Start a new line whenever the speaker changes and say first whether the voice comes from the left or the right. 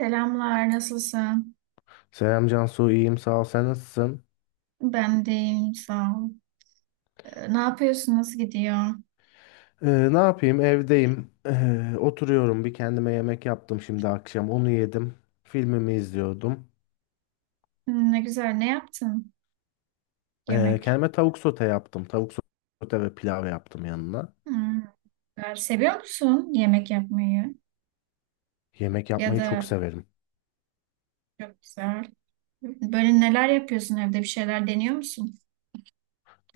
right: Selamlar, nasılsın?
left: Selam Cansu, iyiyim sağ ol. Sen nasılsın?
right: Ben de iyiyim, sağ ol. Ne yapıyorsun, nasıl gidiyor?
left: Ee, ne yapayım? Evdeyim. Oturuyorum. Bir kendime yemek yaptım şimdi akşam. Onu yedim. Filmimi izliyordum.
right: Hmm, ne güzel, ne yaptın? Yemek.
left: Kendime tavuk sote yaptım. Tavuk sote ve pilav yaptım yanına.
right: Hmm, güzel. Seviyor musun yemek yapmayı?
left: Yemek
right: Ya
left: yapmayı çok
right: da
left: severim.
right: çok güzel. Böyle neler yapıyorsun evde, bir şeyler deniyor musun?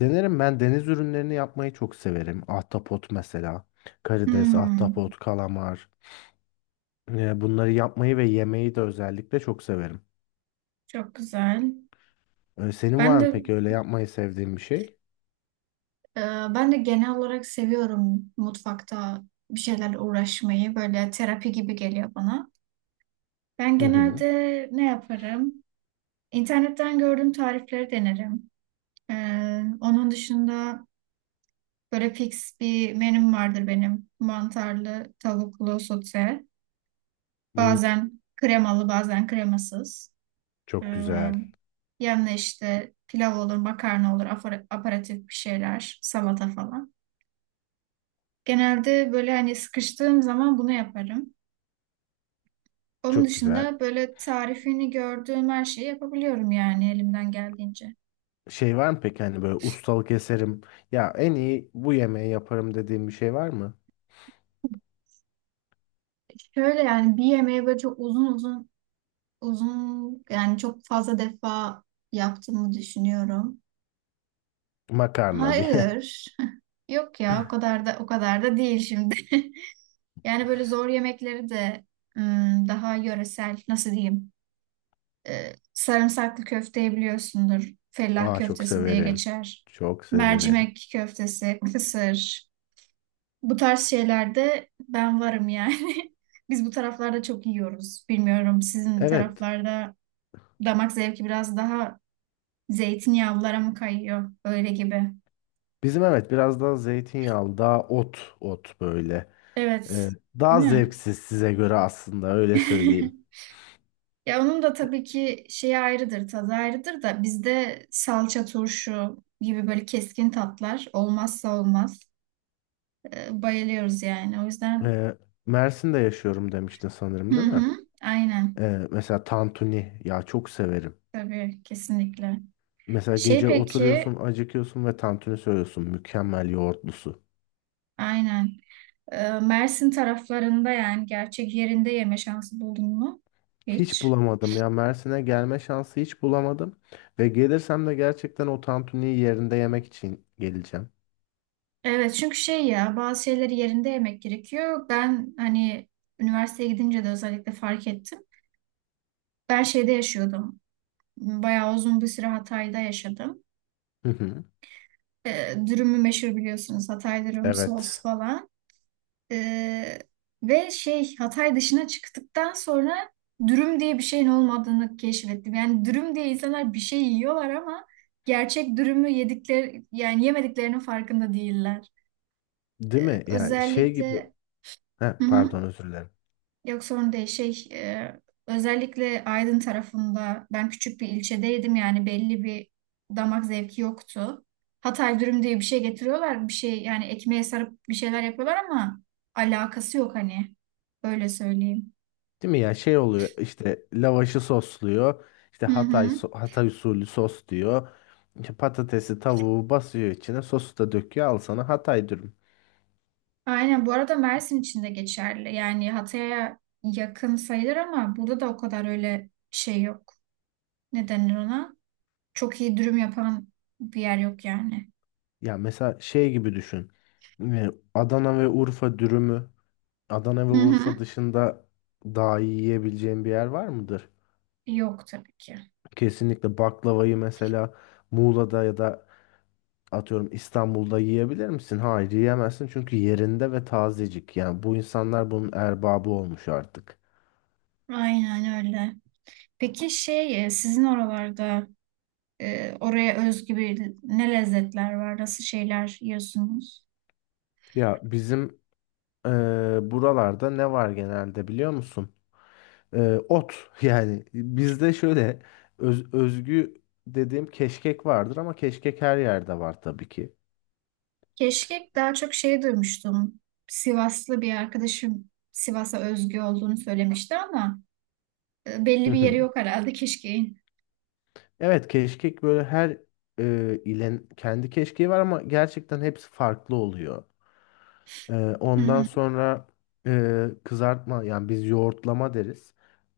left: Denerim ben deniz ürünlerini yapmayı çok severim. Ahtapot mesela. Karides,
right: Hmm,
left: ahtapot, kalamar. Bunları yapmayı ve yemeyi de özellikle çok severim.
right: çok güzel.
left: Senin
right: Ben
left: var mı
right: de
left: peki öyle yapmayı sevdiğin bir şey?
right: e, ben de genel olarak seviyorum mutfakta bir şeylerle uğraşmayı. Böyle terapi gibi geliyor bana. Ben
left: Hı hı.
right: genelde ne yaparım? İnternetten gördüğüm tarifleri denerim. Onun dışında böyle fix bir menüm vardır benim. Mantarlı, tavuklu sote.
left: Hı,
right: Bazen kremalı, bazen kremasız.
left: çok
right: Ee,
left: güzel.
right: Yanına işte pilav olur, makarna olur, aparatif bir şeyler, salata falan. Genelde böyle hani sıkıştığım zaman bunu yaparım. Onun
left: Çok güzel.
right: dışında böyle tarifini gördüğüm her şeyi yapabiliyorum yani elimden geldiğince.
left: Şey var mı peki hani böyle ustalık eserim ya en iyi bu yemeği yaparım dediğim bir şey var mı?
right: Şöyle yani bir yemeği böyle çok uzun uzun uzun yani çok fazla defa yaptığımı düşünüyorum.
left: Makarna diye.
right: Hayır. Yok ya o kadar da o kadar da değil şimdi. Yani böyle zor yemekleri de daha yöresel nasıl diyeyim? Sarımsaklı köfteyi biliyorsundur. Fellah
left: Aa çok
right: köftesi diye
left: severim.
right: geçer.
left: Çok severim.
right: Mercimek köftesi, kısır. Bu tarz şeylerde ben varım yani. Biz bu taraflarda çok yiyoruz. Bilmiyorum sizin
left: Evet.
right: taraflarda damak zevki biraz daha zeytinyağlılara mı kayıyor? Öyle gibi.
left: Bizim evet biraz daha zeytinyağlı daha ot ot böyle.
right: Evet.
left: Ee, daha
right: Değil mi?
left: zevksiz size göre aslında öyle söyleyeyim.
right: Ya onun da tabii ki şeyi ayrıdır, tadı ayrıdır da bizde salça, turşu gibi böyle keskin tatlar olmazsa olmaz. Bayılıyoruz yani. O yüzden.
left: Ee, Mersin'de yaşıyorum demiştin
right: Hı
left: sanırım değil mi?
right: hı, aynen.
left: Mesela tantuni ya çok severim.
right: Tabii kesinlikle.
left: Mesela
right: Şey
left: gece
right: peki,
left: oturuyorsun acıkıyorsun ve tantuni söylüyorsun mükemmel yoğurtlusu.
right: aynen. Mersin taraflarında yani gerçek yerinde yeme şansı buldun mu?
left: Hiç
right: Hiç.
left: bulamadım ya. Mersin'e gelme şansı hiç bulamadım. Ve gelirsem de gerçekten o tantuniyi yerinde yemek için geleceğim.
right: Evet çünkü şey ya bazı şeyleri yerinde yemek gerekiyor. Ben hani üniversiteye gidince de özellikle fark ettim. Ben şeyde yaşıyordum. Bayağı uzun bir süre Hatay'da yaşadım.
left: Hı hı.
right: Dürümü meşhur biliyorsunuz. Hatay dürüm, sos
left: Evet.
right: falan. Ee, Ve şey Hatay dışına çıktıktan sonra dürüm diye bir şeyin olmadığını keşfettim. Yani dürüm diye insanlar bir şey yiyorlar ama gerçek dürümü yedikleri yani yemediklerinin farkında değiller.
left: Değil mi? Ya şey gibi.
right: Özellikle.
left: Heh,
right: Hı hı.
left: pardon özür dilerim.
right: Yok sorun değil. Şey, özellikle Aydın tarafında ben küçük bir ilçedeydim yani belli bir damak zevki yoktu. Hatay dürüm diye bir şey getiriyorlar. Bir şey yani ekmeğe sarıp bir şeyler yapıyorlar ama alakası yok hani. Öyle söyleyeyim.
left: Değil mi ya şey oluyor işte lavaşı sosluyor. İşte
right: Hı
left: Hatay,
right: hı.
left: Hatay usulü sos diyor. İşte patatesi tavuğu basıyor içine sosu da döküyor al sana Hatay dürüm.
right: Aynen bu arada Mersin için de geçerli. Yani Hatay'a yakın sayılır ama burada da o kadar öyle şey yok. Ne denir ona? Çok iyi dürüm yapan bir yer yok yani.
left: Ya mesela şey gibi düşün. Adana ve Urfa dürümü Adana ve
right: Hı
left: Urfa
right: hı.
left: dışında daha iyi yiyebileceğim bir yer var mıdır?
right: Yok tabii ki.
left: Kesinlikle baklavayı mesela Muğla'da ya da atıyorum İstanbul'da yiyebilir misin? Hayır yiyemezsin çünkü yerinde ve tazecik. Yani bu insanlar bunun erbabı olmuş artık.
right: Aynen öyle. Peki şey, sizin oralarda, oraya özgü bir ne lezzetler var? Nasıl şeyler yiyorsunuz?
left: Ya bizim eee, buralarda ne var genelde biliyor musun? Ot yani bizde şöyle özgü dediğim keşkek vardır ama keşkek her yerde var tabii ki.
right: Keşkek daha çok şey duymuştum. Sivaslı bir arkadaşım Sivas'a özgü olduğunu söylemişti ama belli bir yeri yok herhalde keşkeğin.
left: Evet keşkek böyle her ilin kendi keşkeği var ama gerçekten hepsi farklı oluyor. E,
right: Hı
left: ondan
right: hı.
left: sonra kızartma yani biz yoğurtlama deriz.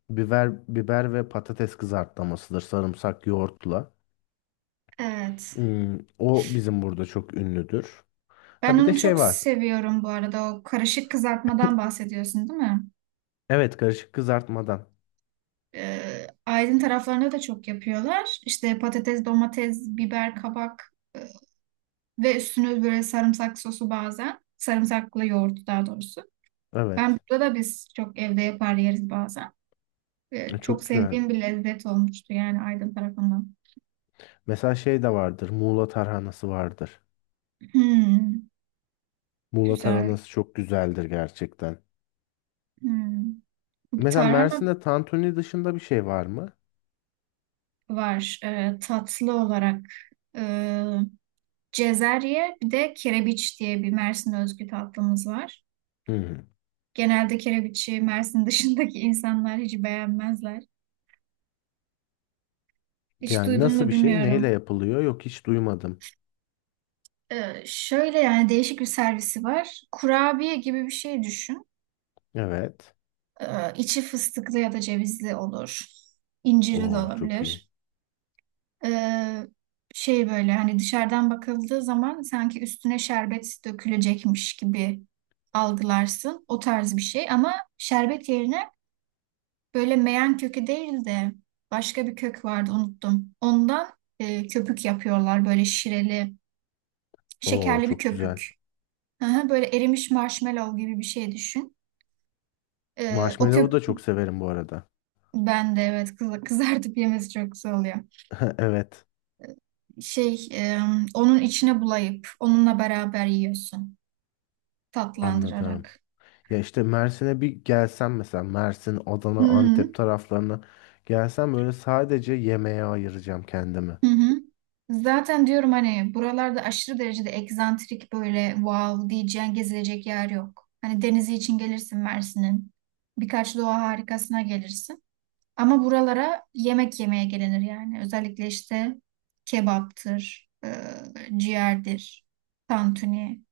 left: Biber biber ve patates kızartlamasıdır sarımsak yoğurtla.
right: Evet.
left: Hmm, o bizim burada çok ünlüdür.
right: Ben
left: Ha bir de
right: onu
left: şey
right: çok
left: var.
right: seviyorum bu arada. O karışık kızartmadan bahsediyorsun değil mi?
left: Evet karışık kızartmadan.
right: Aydın taraflarında da çok yapıyorlar. İşte patates, domates, biber, kabak ve üstüne böyle sarımsak sosu bazen. Sarımsaklı yoğurt daha doğrusu. Ben
left: Evet.
right: burada da biz çok evde yapar yeriz bazen. Çok
left: Çok güzel.
right: sevdiğim bir lezzet olmuştu yani Aydın tarafından.
left: Mesela şey de vardır. Muğla tarhanası vardır.
right: Hmm,
left: Muğla
right: güzel.
left: tarhanası çok güzeldir gerçekten.
right: Hmm.
left: Mesela
right: Tarhana
left: Mersin'de tantuni dışında bir şey var mı?
right: var tatlı olarak. E, Cezerye bir de kerebiç diye bir Mersin özgü tatlımız var.
left: Hmm.
right: Genelde kerebiçi Mersin dışındaki insanlar hiç beğenmezler. Hiç
left: Yani
right: duydun
left: nasıl
right: mu
left: bir şey? Neyle
right: bilmiyorum.
left: yapılıyor? Yok hiç duymadım.
right: Şöyle yani değişik bir servisi var. Kurabiye gibi bir şey düşün.
left: Evet.
right: İçi fıstıklı ya da cevizli olur. İncirli de
left: Oo çok iyi.
right: olabilir. Ee, Şey böyle hani dışarıdan bakıldığı zaman sanki üstüne şerbet dökülecekmiş gibi algılarsın. O tarz bir şey ama şerbet yerine böyle meyan kökü değil de başka bir kök vardı unuttum. Ondan köpük yapıyorlar böyle şireli,
left: Oo
right: şekerli bir
left: çok güzel.
right: köpük. Aha, böyle erimiş marshmallow gibi bir şey düşün. O köp
left: Marshmallow'u da çok severim bu arada.
right: bende evet, kızartıp yemesi çok güzel oluyor.
left: Evet,
right: Şey onun içine bulayıp onunla beraber yiyorsun
left: anladım.
right: tatlandırarak.
left: Ya işte Mersin'e bir gelsem mesela Mersin,
right: Hı
left: Adana,
right: hı.
left: Antep taraflarına gelsem böyle sadece yemeğe ayıracağım kendimi.
right: Hı hı. Zaten diyorum hani buralarda aşırı derecede egzantrik böyle wow diyeceğin gezilecek yer yok. Hani denizi için gelirsin Mersin'in. Birkaç doğa harikasına gelirsin. Ama buralara yemek yemeye gelinir yani. Özellikle işte kebaptır, ciğerdir, tantuni.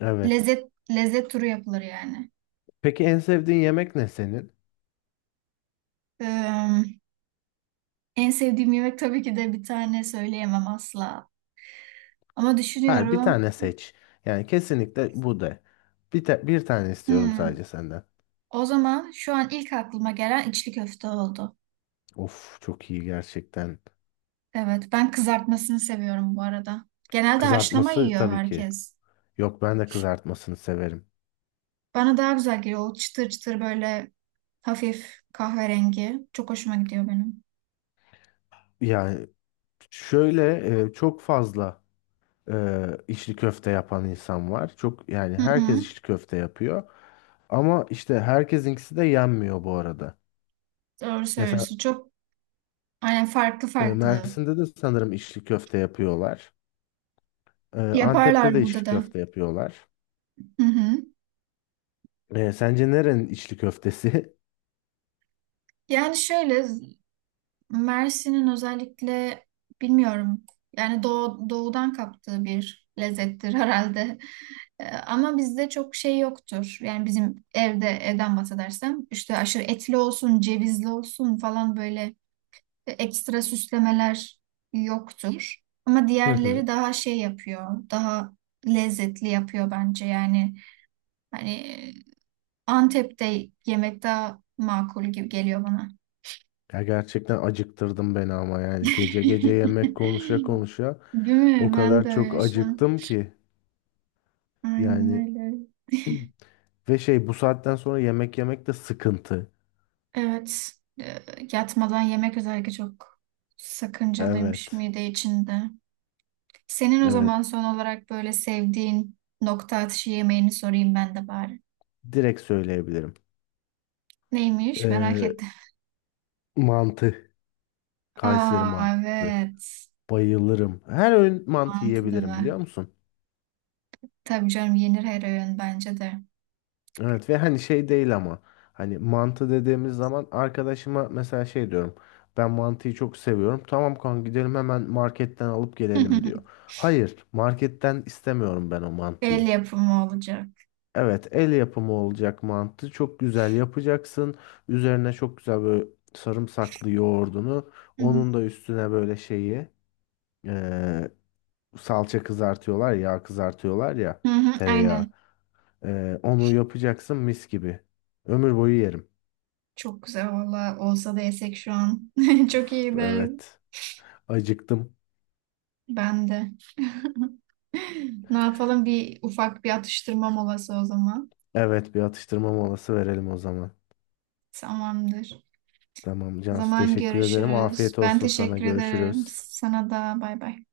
left: Evet.
right: Lezzet, lezzet turu yapılır yani.
left: Peki en sevdiğin yemek ne senin?
right: E, En sevdiğim yemek tabii ki de bir tane söyleyemem asla. Ama
left: Her bir
right: düşünüyorum.
left: tane seç. Yani kesinlikle bu de. Bir, bir tane istiyorum
right: hmm,
left: sadece senden.
right: O zaman şu an ilk aklıma gelen içli köfte oldu.
left: Of çok iyi gerçekten.
right: Evet, ben kızartmasını seviyorum bu arada. Genelde haşlama
left: Kızartması
right: yiyor
left: tabii ki.
right: herkes.
left: Yok ben de kızartmasını severim.
right: Bana daha güzel geliyor. O çıtır çıtır böyle hafif kahverengi. Çok hoşuma gidiyor benim.
left: Yani şöyle çok fazla içli köfte yapan insan var. Çok yani
right: Hı
left: herkes
right: hı.
left: içli köfte yapıyor. Ama işte herkesinkisi de yenmiyor bu arada.
right: Doğru
left: Mesela
right: söylüyorsun. Çok aynen farklı farklı.
left: Mersin'de de sanırım içli köfte yapıyorlar. Antep'te
right: Yaparlar
left: de
right: burada
left: içli
right: da.
left: köfte yapıyorlar.
right: Hı hı.
left: Sence nerenin içli köftesi?
right: Yani şöyle Mersin'in özellikle bilmiyorum. Yani doğudan kaptığı bir lezzettir herhalde. Ama bizde çok şey yoktur. Yani bizim evden bahsedersem işte aşırı etli olsun, cevizli olsun falan böyle ekstra süslemeler yoktur. Ama
left: Hı hı.
right: diğerleri daha şey yapıyor, daha lezzetli yapıyor bence. Yani hani Antep'te yemek daha makul gibi geliyor bana.
left: Ya gerçekten acıktırdım beni ama yani gece gece yemek konuşa konuşa.
right: Değil
left: O
right: mi? Ben de
left: kadar çok
right: öyle şu an.
left: acıktım ki
right: Aynen
left: yani
right: öyle.
left: ve şey bu saatten sonra yemek yemek de sıkıntı.
right: Evet. E, Yatmadan yemek özellikle çok sakıncalıymış
left: Evet.
right: mide içinde. Senin o
left: Evet.
right: zaman son olarak böyle sevdiğin nokta atışı yemeğini sorayım ben de bari.
left: Direkt söyleyebilirim.
right: Neymiş? Merak
left: Ee,
right: ettim.
left: mantı. Kayseri
right: Aa
left: mantısı.
right: evet.
left: Bayılırım. Her öğün mantı
right: Mantıklı
left: yiyebilirim biliyor
right: mı?
left: musun?
right: Tabii canım yenir her öğün bence de.
left: Evet ve hani şey değil ama hani mantı dediğimiz zaman arkadaşıma mesela şey diyorum. Ben mantıyı çok seviyorum. Tamam kanka gidelim hemen marketten alıp gelelim diyor. Hayır, marketten istemiyorum ben o
right: El
left: mantıyı.
right: yapımı olacak.
left: Evet, el yapımı olacak mantı. Çok güzel yapacaksın. Üzerine çok güzel böyle sarımsaklı yoğurdunu.
right: Hı hı,
left: Onun da üstüne böyle şeyi eee, salça kızartıyorlar, yağ kızartıyorlar ya
right: hı hı,
left: tereyağı.
right: aynen.
left: Onu yapacaksın mis gibi. Ömür boyu yerim.
right: Çok güzel valla. Olsa da yesek şu an. Çok
left: Of,
right: iyi de.
left: evet. Acıktım.
right: Ben de. Ne yapalım? Bir atıştırma molası o zaman.
left: Evet, bir atıştırma molası verelim o zaman.
right: Tamamdır.
left: Tamam
right: O
left: Cansu
right: zaman
left: teşekkür ederim.
right: görüşürüz.
left: Afiyet
right: Ben
left: olsun sana.
right: teşekkür ederim.
left: Görüşürüz.
right: Sana da bay bay.